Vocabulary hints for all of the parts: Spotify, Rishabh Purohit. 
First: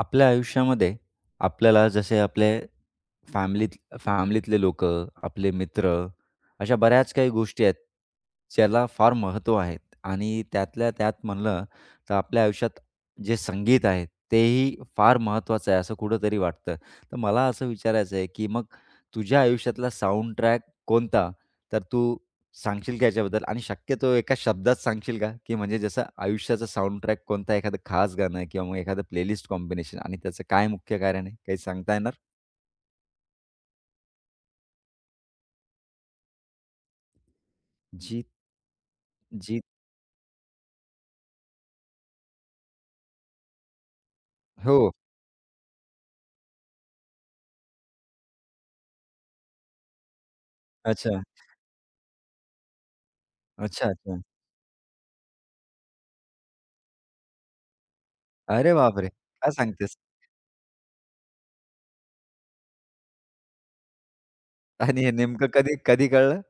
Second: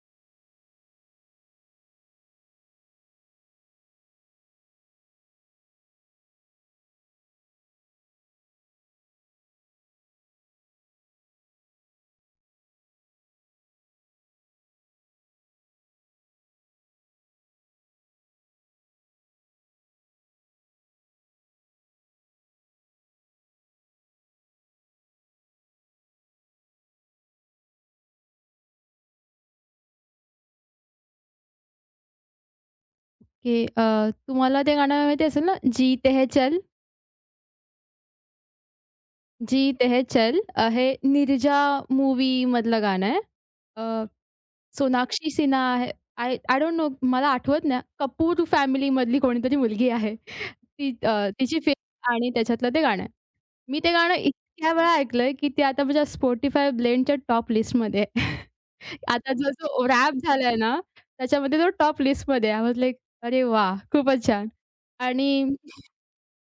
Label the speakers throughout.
Speaker 1: आपल्या आयुष्यामध्ये आपल्याला जसे आपले फॅमिलीत फॅमिलीतले लोक, आपले मित्र अशा बऱ्याच काही गोष्टी आहेत, ज्याला फार महत्त्व आहे आणि त्यातल्या त्यात म्हणलं तर आपल्या आयुष्यात जे संगीत आहे, तेही फार महत्त्वाचं आहे असं कुठेतरी वाटतं. तर मला असं विचारायचं आहे, की मग तुझ्या आयुष्यातला साउंड ट्रॅक कोणता? तर तू सांगशील का याच्याबद्दल? आणि शक्यतो एका शब्दात सांगशील का? की म्हणजे जसं आयुष्याचा साउंडट्रॅक कोणता एखादं खास गाणं किंवा मग एखादं प्लेलिस्ट कॉम्बिनेशन आणि त्याचं काय मुख्य कारण आहे? काही सांगता येणार?
Speaker 2: की तुम्हाला ते गाणं माहिती असेल ना, जी ते चल,
Speaker 1: जी जी
Speaker 2: जी ते है चल. हे निर्जा मूव्हीमधलं गाणं आहे. अ,
Speaker 1: हो.
Speaker 2: सोनाक्षी सिन्हा आहे. आय आय डोंट नो, मला आठवत नाही. कपूर फॅमिलीमधली कोणीतरी मुलगी आहे. ती
Speaker 1: अच्छा.
Speaker 2: तिची फिल्म आणि त्याच्यातलं ते गाणं आहे. मी
Speaker 1: अच्छा,
Speaker 2: ते गाणं
Speaker 1: अच्छा.
Speaker 2: इतक्या वेळा ऐकलंय, की ते आता माझ्या Spotify ब्लेंडच्या टॉप लिस्टमध्ये आहे.
Speaker 1: अरे बापरे!
Speaker 2: आता जो
Speaker 1: काय
Speaker 2: जो
Speaker 1: सांगतेस?
Speaker 2: रॅप झालाय ना, त्याच्यामध्ये तो टॉप लिस्टमध्ये आहे. आय अरे वाह! खूपच छान.
Speaker 1: आणि हे
Speaker 2: आणि
Speaker 1: नेमकं कधी कधी कळलं?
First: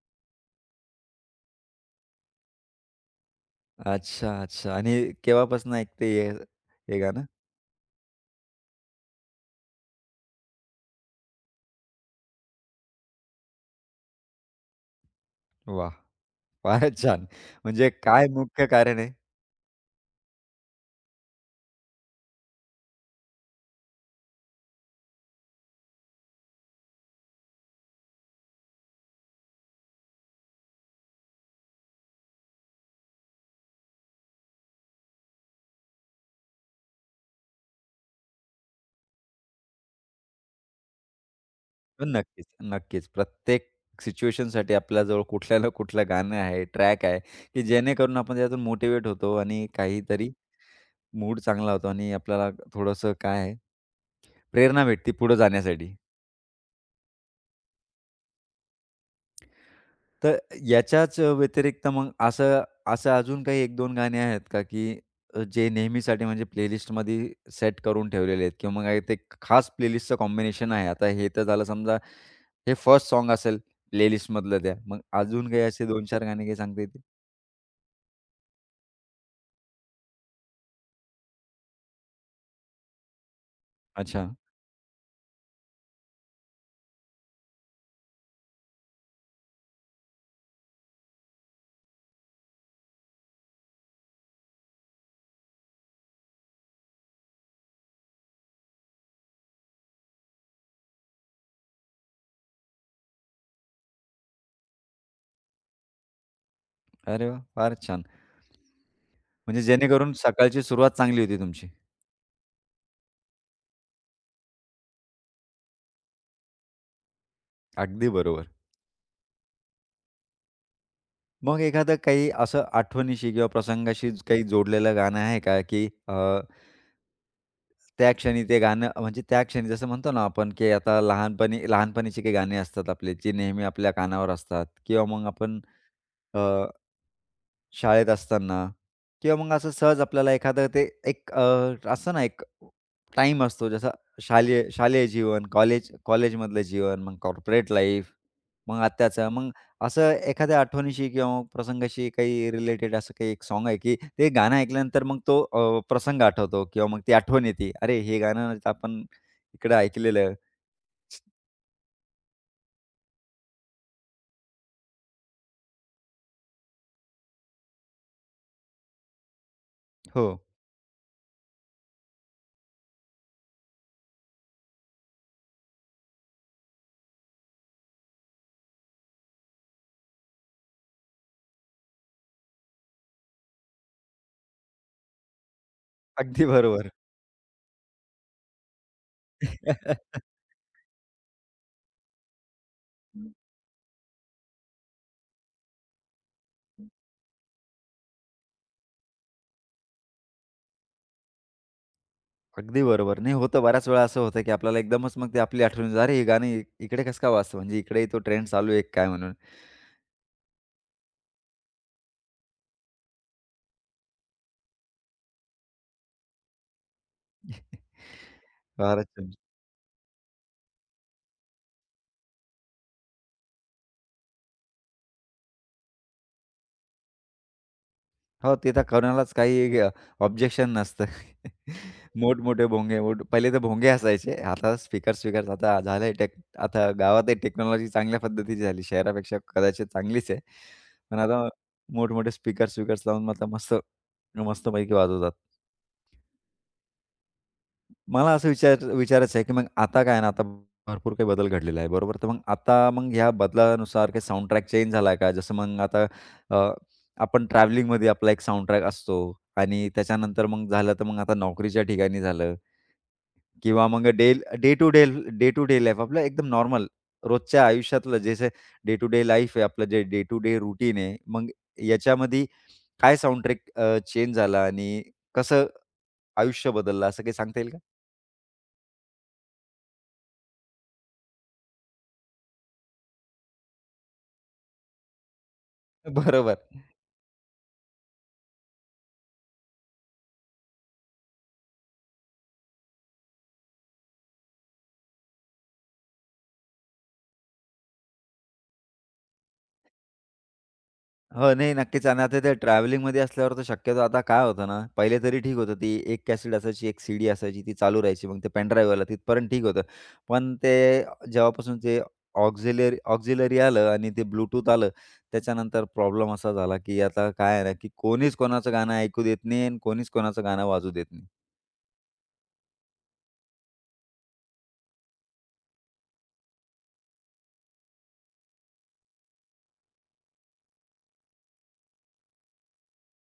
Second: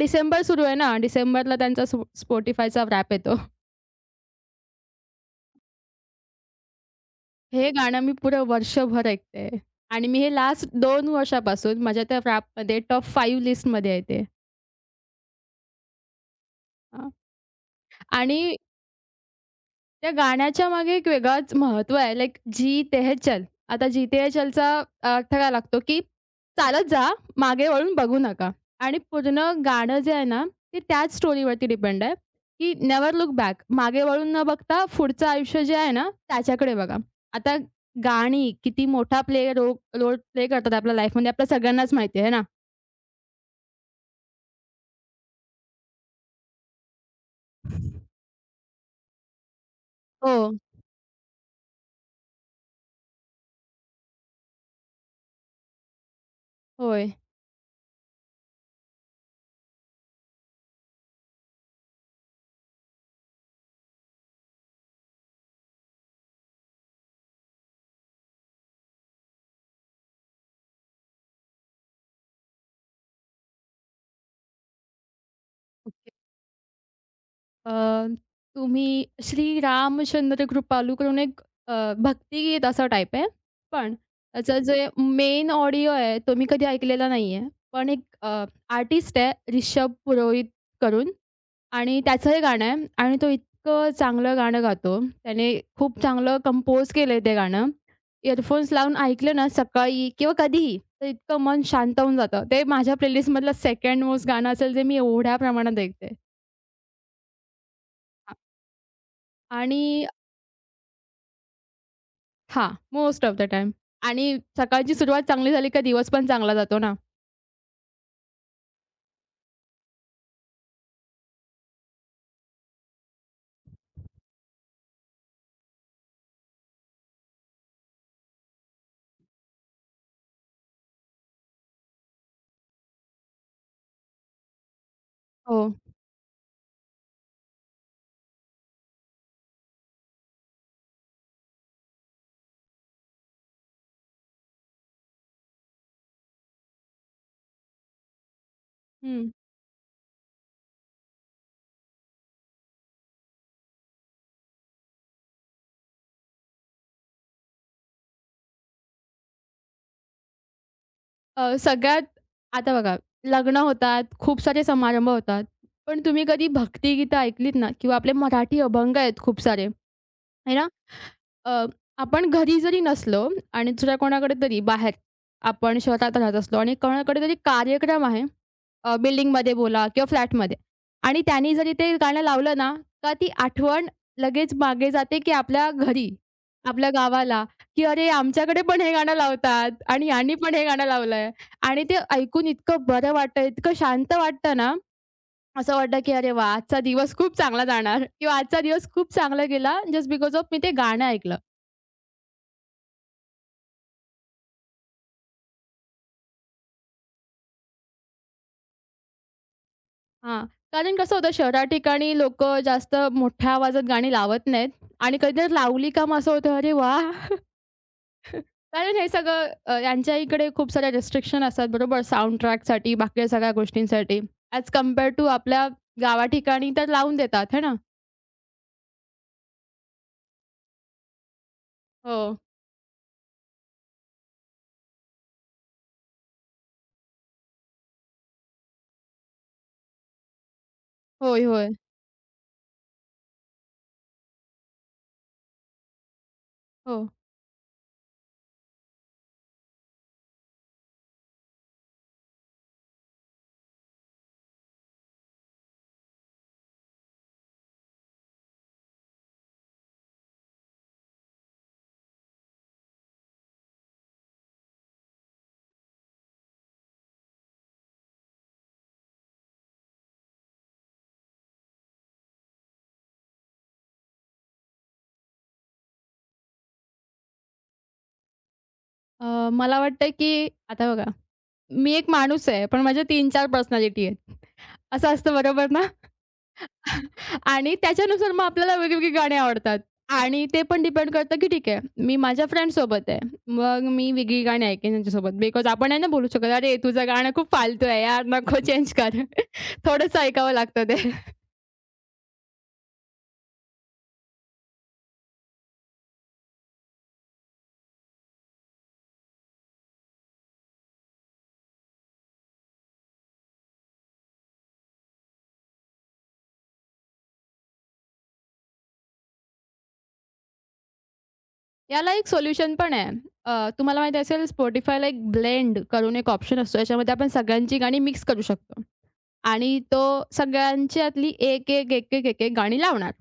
Speaker 2: डिसेंबर सुरू आहे ना, डिसेंबरला त्यांचा Spotifyचा रॅप येतो.
Speaker 1: अच्छा, अच्छा. आणि केव्हापासून ऐकते हे हे गाणं?
Speaker 2: हे गाणं मी पुरं वर्षभर ऐकते आणि मी हे लास्ट 2 वर्षापासून माझ्या त्या रॅपमध्ये टॉप 5 लिस्टमध्ये आहे ते.
Speaker 1: वाह! फारच
Speaker 2: हां.
Speaker 1: छान. म्हणजे काय
Speaker 2: आणि
Speaker 1: मुख्य कारण आहे?
Speaker 2: त्या गाण्याच्या मागे एक वेगळाच महत्त्व आहे. लाइक जी तेह चल. आता जी तेह चलचा अर्थ काय लागतो, की चालत जा, मागे वळून बघू नका आणि पूर्ण गाणं जे आहे ना, ते त्याच स्टोरीवरती डिपेंड आहे, की नेवर लुक बॅक. मागे वळून न बघता पुढचं आयुष्य जे आहे ना, त्याच्याकडे बघा. आता गाणी किती मोठा रोल प्ले करतात आपल्या लाईफमध्ये आपल्या सगळ्यांनाच माहिती आहे ना?
Speaker 1: नक्कीच, नक्कीच. प्रत्येक सिच्युएशनसाठी आपल्याजवळ कुठल्या ना कुठलं गाणं आहे, ट्रॅक आहे, की जेणेकरून आपण त्यातून मोटिव्हेट होतो आणि काहीतरी
Speaker 2: हो.
Speaker 1: मूड चांगला होतो आणि आपल्याला थोडंसं काय आहे, प्रेरणा भेटते पुढे जाण्यासाठी.
Speaker 2: होय.
Speaker 1: तर याच्याच व्यतिरिक्त मग असं असं अजून काही 1-2 गाणे आहेत का, की जे नेहमीसाठी म्हणजे प्लेलिस्टमध्ये सेट करून ठेवलेले आहेत किंवा मग काही ते खास प्लेलिस्टचं कॉम्बिनेशन आहे. आता हे तर झालं समजा हे फर्स्ट सॉन्ग असेल प्लेलिस्टमधलं त्या. मग अजून काही असे 2-4 गाणे काही सांगता येतील?
Speaker 2: अ, तुम्ही श्री रामचंद्र कृपालू करून एक अ, भक्तिगीत असा टाइप आहे. पण
Speaker 1: अच्छा.
Speaker 2: त्याचं जे मेन ऑडिओ आहे तो मी कधी ऐकलेला नाहीये. पण एक आर्टिस्ट आहे रिषभ पुरोहित करून आणि त्याचं हे गाणं आहे आणि तो इतकं चांगलं गाणं गातो. त्याने खूप चांगलं कंपोज केलंय ते गाणं. इयरफोन्स लावून ऐकलं ना सकाळी किंवा कधीही, तर इतकं मन शांत होऊन जातं. ते माझ्या प्लेलिस्टमधलं सेकंड मोस्ट गाणं असेल जे मी एवढ्या प्रमाणात ऐकते.
Speaker 1: अरे वाह! फार छान.
Speaker 2: हां.
Speaker 1: म्हणजे
Speaker 2: आणि
Speaker 1: जेणेकरून सकाळची सुरुवात चांगली होती तुमची.
Speaker 2: हां, मोस्ट ऑफ द टाईम आणि सकाळची सुरुवात चांगली झाली का दिवस पण चांगला जातो ना.
Speaker 1: अगदी बरोबर. मग एखादं काही असं आठवणीशी किंवा प्रसंगाशी काही जोडलेलं गाणं आहे का, की त्या क्षणी ते गाणं म्हणजे त्या क्षणी जसं म्हणतो ना आपण, की आता लहानपणीचे काही गाणे असतात आपले, जे नेहमी आपल्या कानावर असतात किंवा मग
Speaker 2: हो.
Speaker 1: आपण शाळेत असताना किंवा मग असं सहज आपल्याला एखादं ते एक असं ना एक टाईम असतो जसा शालेय शालेय जीवन, कॉलेजमधलं जीवन, मग कॉर्पोरेट लाईफ, मग आत्ताचं.
Speaker 2: हं.
Speaker 1: मग असं एखाद्या आठवणीशी किंवा मग प्रसंगाशी काही रिलेटेड असं काही एक सॉन्ग आहे, की ते गाणं ऐकल्यानंतर मग तो प्रसंग आठवतो किंवा मग ती आठवण येते. अरे, हे गाणं आपण इकडं ऐकलेलं.
Speaker 2: सगळ्यात आता बघा लग्न होतात, खूप सारे समारंभ होतात. पण तुम्ही कधी भक्तिगीतं ऐकलीत ना किंवा आपले मराठी अभंग आहेत खूप सारे,
Speaker 1: हो,
Speaker 2: आहे ना. अ, आपण घरी जरी नसलो आणि दुसऱ्या कोणाकडे तरी बाहेर आपण शहरात राहत असलो आणि कोणाकडे तरी कार्यक्रम आहे, बिल्डिंगमध्ये बोला किंवा फ्लॅटमध्ये आणि त्यानी जरी ते गाणं लावलं ना, का ती आठवण लगेच मागे जाते, की आपल्या घरी,
Speaker 1: अगदी
Speaker 2: आपल्या
Speaker 1: बरोबर.
Speaker 2: गावाला, की "अरे, आमच्याकडे पण हे गाणं लावतात आणि यांनी पण हे गाणं लावलंय." आणि ते ऐकून इतकं बरं वाटतं, इतकं शांत वाटतं ना, असं वाटतं, की "अरे वाह! आजचा दिवस खूप चांगला जाणार किंवा आजचा दिवस खूप चांगला गेला जस्ट बिकॉज ऑफ मी ते गाणं ऐकलं."
Speaker 1: अगदी बरोबर. नाही होतं बऱ्याच वेळा असं होतं, की आपल्याला एकदमच मग ते आपली आठवण येते, "अरे हे गाणं इकडे कसं काय वाजतं? म्हणजे इकडेही तो ट्रेंड चालू आहे काय?" म्हणून.
Speaker 2: हां, कारण कसं होतं शहरा ठिकाणी लोकं जास्त मोठ्या आवाजात गाणी लावत नाहीत आणि कधीतरी लावली का मग असं होतं, "अरे वाह!" कारण हे
Speaker 1: फारच छान.
Speaker 2: सगळं यांच्या इकडे खूप साऱ्या रिस्ट्रिक्शन असतात बरोबर साउंड ट्रॅकसाठी, बाकी सगळ्या गोष्टींसाठी. ॲज कंपेअर टू आपल्या गावा ठिकाणी तर लावून देतात है ना?
Speaker 1: हो, ते तर कोणालाच काही ऑब्जेक्शन नसतं.
Speaker 2: हो.
Speaker 1: मोठमोठे भोंगे, मोठ पहिले तर भोंगे असायचे. आता स्पीकर-स्पीकर्स आता झालंय टेक आता गावातही टेक्नॉलॉजी चांगल्या पद्धतीची झाली. शहरापेक्षा कदाचित चांगलीच आहे. पण
Speaker 2: होय,
Speaker 1: आता
Speaker 2: होय.
Speaker 1: मोठमोठे स्पीकर-स्पीकर्स लावून मग आता मस्तपैकी वाजवतात.
Speaker 2: हो.
Speaker 1: मला असं विचारायचं आहे, की मग आता काय आहे ना, आता भरपूर काही बदल घडलेला आहे, बरोबर? तर मग आता मग ह्या बदलानुसार काही साउंड ट्रॅक चेंज झाला का? जसं मग आता अ, आपण ट्रॅव्हलिंगमध्ये आपला एक साउंड ट्रॅक असतो आणि त्याच्यानंतर मग झालं तर मग आता नोकरीच्या ठिकाणी झालं किंवा मग day day to day day to day life आपलं एकदम नॉर्मल रोजच्या आयुष्यातलं जसं डे टू डे लाईफ आहे, आपलं जे डे टू डे रूटीन आहे, मग याच्यामध्ये काय साउंड ट्रॅक चेंज झाला आणि कसं आयुष्य बदललं असं काही सांगता येईल का?
Speaker 2: मला वाटतं की आता बघा, मी एक माणूस आहे, पण माझ्या तीन-चार पर्सनॅलिटी आहेत. असं असतं बरोबर ना?
Speaker 1: बरोबर.
Speaker 2: आणि त्याच्यानुसार मग आपल्याला वेगवेगळी गाणी आवडतात. आणि ते पण डिपेंड करतं, की ठीक आहे, मी माझ्या फ्रेंड्ससोबत आहे. मग मी वेगळी गाणी ऐकेन त्यांच्यासोबत. बिकॉज आपण नाही ना बोलू शकत, "अरे, तुझं गाणं खूप फालतू आहे यार, नको चेंज कर." थोडंसं ऐकावं लागतं ते.
Speaker 1: हो, नाही नक्कीच आणि आता ते ट्रॅव्हलिंगमध्ये असल्यावर तर शक्यतो आता काय होतं ना, पहिले तरी ठीक होतं ती एक कॅसेट असायची, एक सीडी असायची ती चालू राहायची. मग ते पेनड्राईव्हवाला तिथपर्यंत ठीक होतं. पण ते जेव्हापासून ते ऑक्झिलरी ऑक्झिलरी आलं आणि ते ब्लूटूथ आलं, त्याच्यानंतर प्रॉब्लेम असा झाला, की आता काय आहे ना, की कोणीच कोणाचं गाणं ऐकू देत नाही आणि कोणीच कोणाचं गाणं वाजू देत नाही.
Speaker 2: याला एक सोल्युशन पण आहे. अ, तुम्हाला माहिती असेल Spotifyला एक ब्लेंड करून एक ऑप्शन असतो. याच्यामध्ये आपण सगळ्यांची गाणी मिक्स करू शकतो. आणि तो सगळ्यांच्यातली एक, एक, एक, एक, एक, एक गाणी लावणार.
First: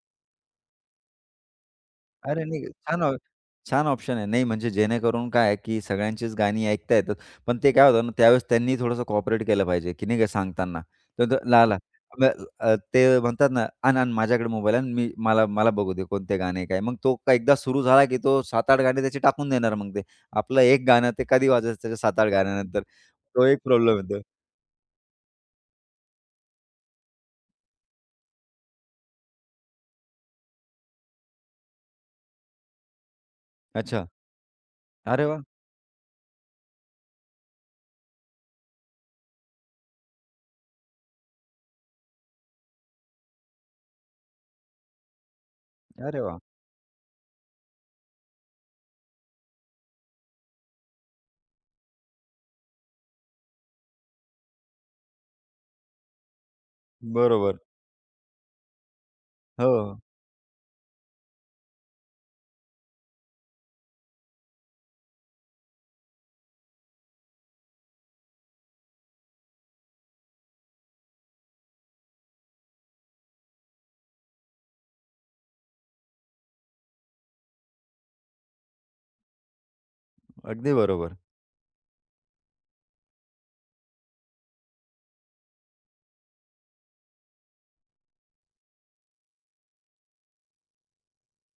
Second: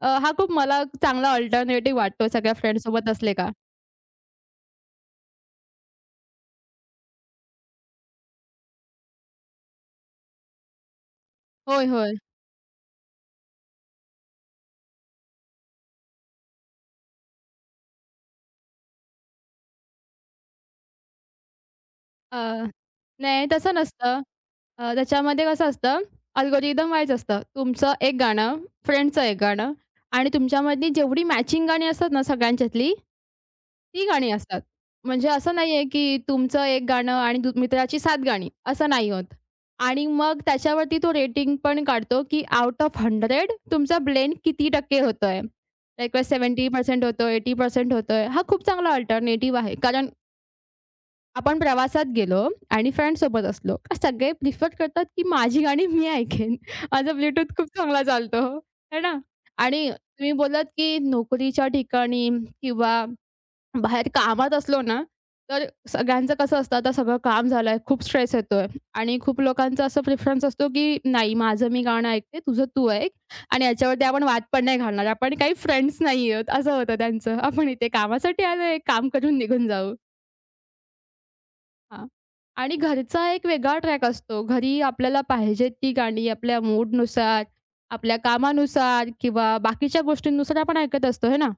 Speaker 2: हा खूप मला चांगला अल्टरनेटिव्ह वाटतो
Speaker 1: अरे
Speaker 2: सगळ्या
Speaker 1: नाही,
Speaker 2: फ्रेंड्ससोबत असले का.
Speaker 1: छान ऑप्शन आहे. नाही म्हणजे जेणेकरून काय आहे, की सगळ्यांचीच गाणी ऐकता येतात. पण ते काय होतं ना, त्यावेळेस त्यांनी थोडंसं कोऑपरेट केलं पाहिजे, की नाही का सांगताना. तर तो
Speaker 2: होय, होय.
Speaker 1: अ, ते म्हणतात ना, "आण, आण माझ्याकडे मोबाईल आण, मी मला मला बघू दे कोणते गाणे काय." मग तो का एकदा सुरू झाला, की तो 7-8 गाणे त्याचे टाकून देणार मग ते. आपलं एक गाणं ते कधी वाजायचं त्याच्या 7-8
Speaker 2: अ,
Speaker 1: गाण्यांनंतर. तो
Speaker 2: नाही
Speaker 1: एक
Speaker 2: तसं
Speaker 1: प्रॉब्लेम
Speaker 2: नसतं.
Speaker 1: येतो.
Speaker 2: त्याच्यामध्ये कसं असतं, अल्गोरिदम वाईज असतं. तुमचं एक गाणं, फ्रेंडचं एक गाणं आणि तुमच्यामधली जेवढी मॅचिंग गाणी असतात ना सगळ्यांच्यातली, ती
Speaker 1: अच्छा.
Speaker 2: गाणी असतात.
Speaker 1: अरे
Speaker 2: म्हणजे
Speaker 1: वाह!
Speaker 2: असं नाहीये, की तुमचं एक गाणं आणि मित्राची 7 गाणी, असं नाही होत. आणि मग त्याच्यावरती तो रेटिंग पण काढतो, की आउट ऑफ 100 तुमचा ब्लेंड किती टक्के होतोय. लाइक
Speaker 1: अरे वाह!
Speaker 2: 70% होतोय, 80% होतोय. हा खूप चांगला अल्टरनेटिव्ह आहे. कारण आपण प्रवासात गेलो आणि फ्रेंड्ससोबत असलो, का सगळे प्रिफर करतात, की माझी गाणी मी ऐकेन. माझा ब्लूटूथ
Speaker 1: बरोबर.
Speaker 2: खूप चांगला चालतो, है ना?
Speaker 1: हो,
Speaker 2: आणि
Speaker 1: हो.
Speaker 2: तुम्ही बोललात, की नोकरीच्या ठिकाणी किंवा बाहेर कामात असलो ना, तर सगळ्यांचं कसं असतं, आता सगळं काम झालंय, खूप स्ट्रेस येतोय आणि खूप लोकांचा असा प्रिफरन्स असतो, की नाही माझं मी गाणं ऐकते, तुझं तू ऐक आणि याच्यावरती आपण वाद पण नाही घालणार. आपण काही फ्रेंड्स नाही आहोत, असं होतं त्यांचं. आपण इथे कामासाठी आलोय, काम करून निघून जाऊ.
Speaker 1: अगदी बरोबर.
Speaker 2: हां. आणि घरचा एक वेगळा ट्रॅक असतो. घरी आपल्याला पाहिजे ती गाणी आपल्या मूडनुसार, आपल्या कामानुसार किंवा बाकीच्या गोष्टींनुसार आपण ऐकत असतो, हे ना?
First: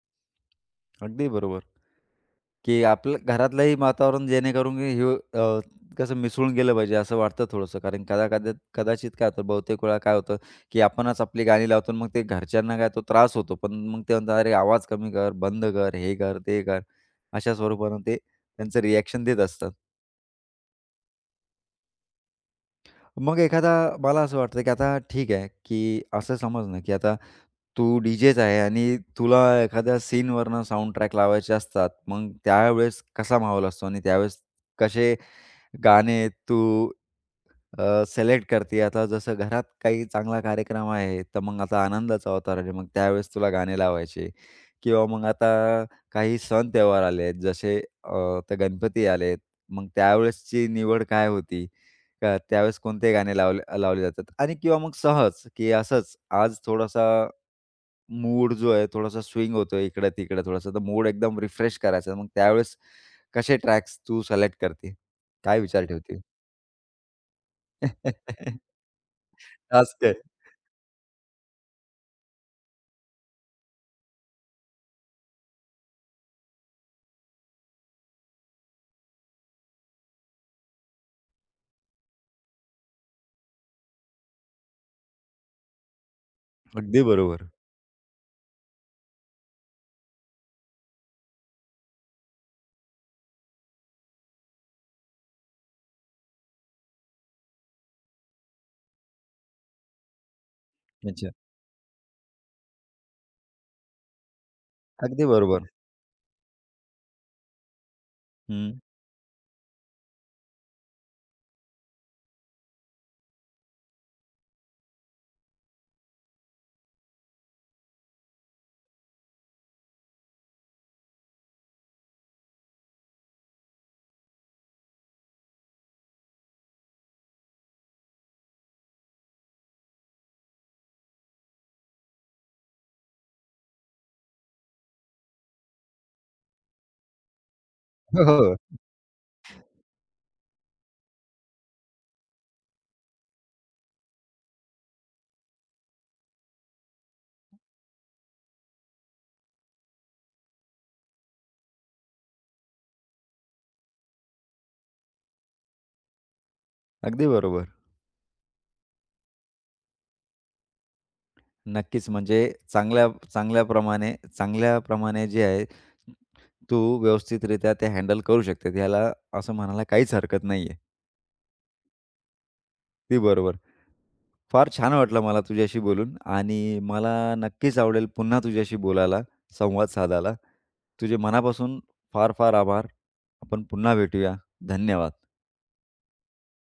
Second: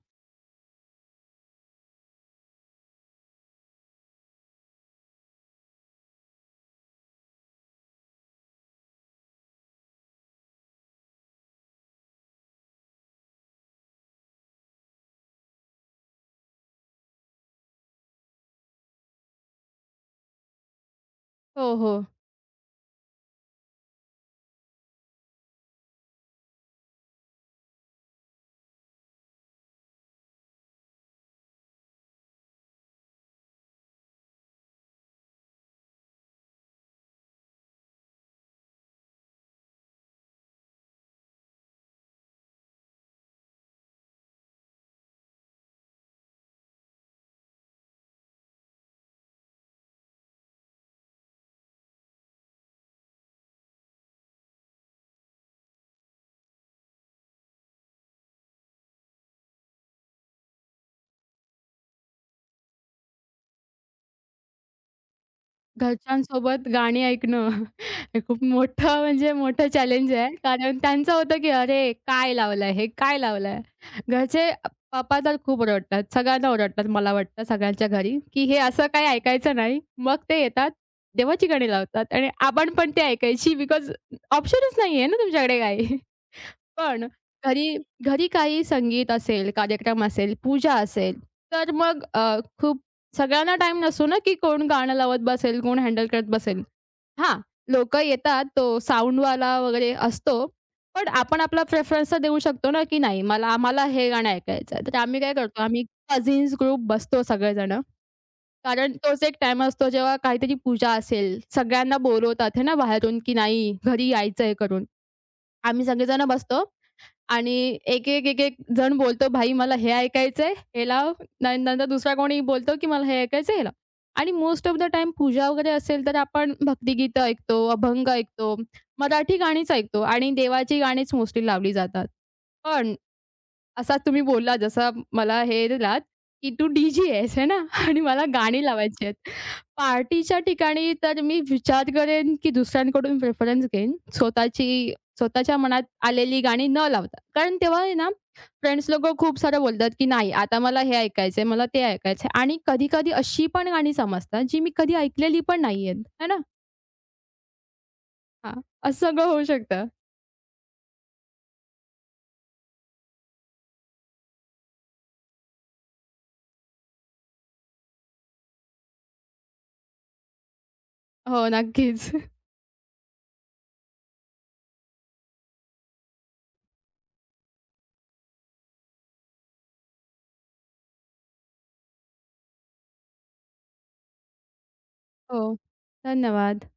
Speaker 1: अगदी बरोबर. की आपलं घरातलंही वातावरण जेणेकरून की हे अ, कसं मिसळून गेलं पाहिजे असं वाटतं थोडंसं. कारण कदा कदा कदाचित काय होतं बहुतेक वेळा काय होतं, की आपणच आपली गाणी लावतो आणि मग ते घरच्यांना काय तो त्रास होतो. पण मग ते म्हणतात, "अरे आवाज कमी कर, बंद कर, हे कर, ते कर." अशा स्वरूपानं ते त्यांचं रिएक्शन देत असतात.
Speaker 2: हो, हो.
Speaker 1: मग एखादा मला असं वाटतं, की आता ठीक आहे, की असं समज ना, की आता तू डीजेच आहे आणि तुला एखाद्या सीनवरनं साउंडट्रॅक लावायचे असतात. मग त्यावेळेस कसा माहोल असतो आणि त्यावेळेस कसे गाणे तू सिलेक्ट करते. आता जसं घरात काही चांगला कार्यक्रम आहे, तर मग आता आनंदाचा अवतार आहे. मग त्यावेळेस तुला गाणे लावायचे किंवा मग आता काही सण-त्योहार आले आहेत, जसे आता गणपती आलेत. मग त्यावेळेसची निवड काय होती? का त्यावेळेस कोणते गाणे लावले लावले जातात आणि किंवा मग सहज, की असंच आज थोडासा मूड जो आहे, थोडासा स्विंग होतोय इकडं-तिकडं थोडासा, तर मूड एकदम रिफ्रेश करायचा. मग त्यावेळेस कसे ट्रॅक्स तू सिलेक्ट करते? काय विचार ठेवते?
Speaker 2: घरच्यांसोबत गाणी ऐकणं हे खूप मोठं म्हणजे मोठं
Speaker 1: आज
Speaker 2: चॅलेंज
Speaker 1: काय?
Speaker 2: आहे. कारण त्यांचं होतं, की "अरे काय लावलंय? हे काय लावलंय?" घरचे पप्पा तर खूप ओरडतात. सगळ्यांना ओरडतात मला वाटतं सगळ्यांच्या घरी, की "हे असं काही ऐकायचं नाही." मग ते येतात, देवाची गाणी लावतात आणि आपण पण ते ऐकायची बिकॉज ऑप्शनच नाहीये ना तुमच्याकडे काही.
Speaker 1: अगदी
Speaker 2: पण
Speaker 1: बरोबर.
Speaker 2: घरी घरी काही संगीत असेल, कार्यक्रम असेल, पूजा असेल, तर मग खूप सगळ्यांना टाईम नसतो ना, की कोण गाणं लावत बसेल, कोण हँडल करत बसेल. हां, लोकं येतात, तो साउंडवाला वगैरे असतो. पण
Speaker 1: अच्छा.
Speaker 2: आपण आपला प्रेफरन्स तर देऊ शकतो ना, की नाही मला आम्हाला हे गाणं ऐकायचं आहे. तर आम्ही
Speaker 1: अगदी
Speaker 2: काय करतो,
Speaker 1: बरोबर.
Speaker 2: आम्ही कझिन्स ग्रुप बसतो सगळेजण.
Speaker 1: हं.
Speaker 2: कारण तोच एक टाईम असतो जेव्हा काहीतरी पूजा असेल, सगळ्यांना बोलवतात आहे ना बाहेरून, की नाही घरी यायचं आहे करून. आम्ही सगळेजण बसतो आणि एक, एक, एक, एक जण बोलतो, "भाई मला हे ऐकायचंय, हे लाव." नंतर दुसरा कोणी बोलतो, की "मला हे ऐकायचंय, हे लाव." आणि मोस्ट ऑफ द टाईम पूजा वगैरे असेल तर आपण भक्तिगीतं ऐकतो, अभंग ऐकतो, मराठी गाणीच ऐकतो आणि देवाची गाणीच मोस्टली लावली जातात. पण असा तुम्ही बोललात जसा मला हे दिलात, की तू डी-जे आहेस आहे ना आणि
Speaker 1: हो,
Speaker 2: मला
Speaker 1: हो.
Speaker 2: गाणी लावायची आहेत. पार्टीच्या ठिकाणी तर मी विचार करेन, की दुसऱ्यांकडून प्रेफरन्स घेईन. स्वतःच्या मनात आलेली गाणी न लावता. कारण तेव्हा आहे ना, फ्रेंड्स लोकं खूप सारं बोलतात, की "नाही, आता मला हे ऐकायचंय, मला ते ऐकायचंय" आणि कधी-कधी अशी पण गाणी समजतात, जी मी कधी ऐकलेली पण नाहीयेत, आहे ना?
Speaker 1: अगदी बरोबर.
Speaker 2: हां, असं सगळं होऊ शकतं.
Speaker 1: नक्कीच. म्हणजे चांगल्या चांगल्याप्रमाणे जे आहे, तू व्यवस्थितरित्या ते हँडल करू शकते. याला असं म्हणायला काहीच हरकत नाहीये.
Speaker 2: हो, नक्कीच.
Speaker 1: अगदी बरोबर. फार छान वाटलं मला तुझ्याशी बोलून आणि मला नक्कीच आवडेल पुन्हा तुझ्याशी बोलायला, संवाद साधायला. तुझे मनापासून फार फार आभार. आपण पुन्हा भेटूया. धन्यवाद.
Speaker 2: हो, धन्यवाद.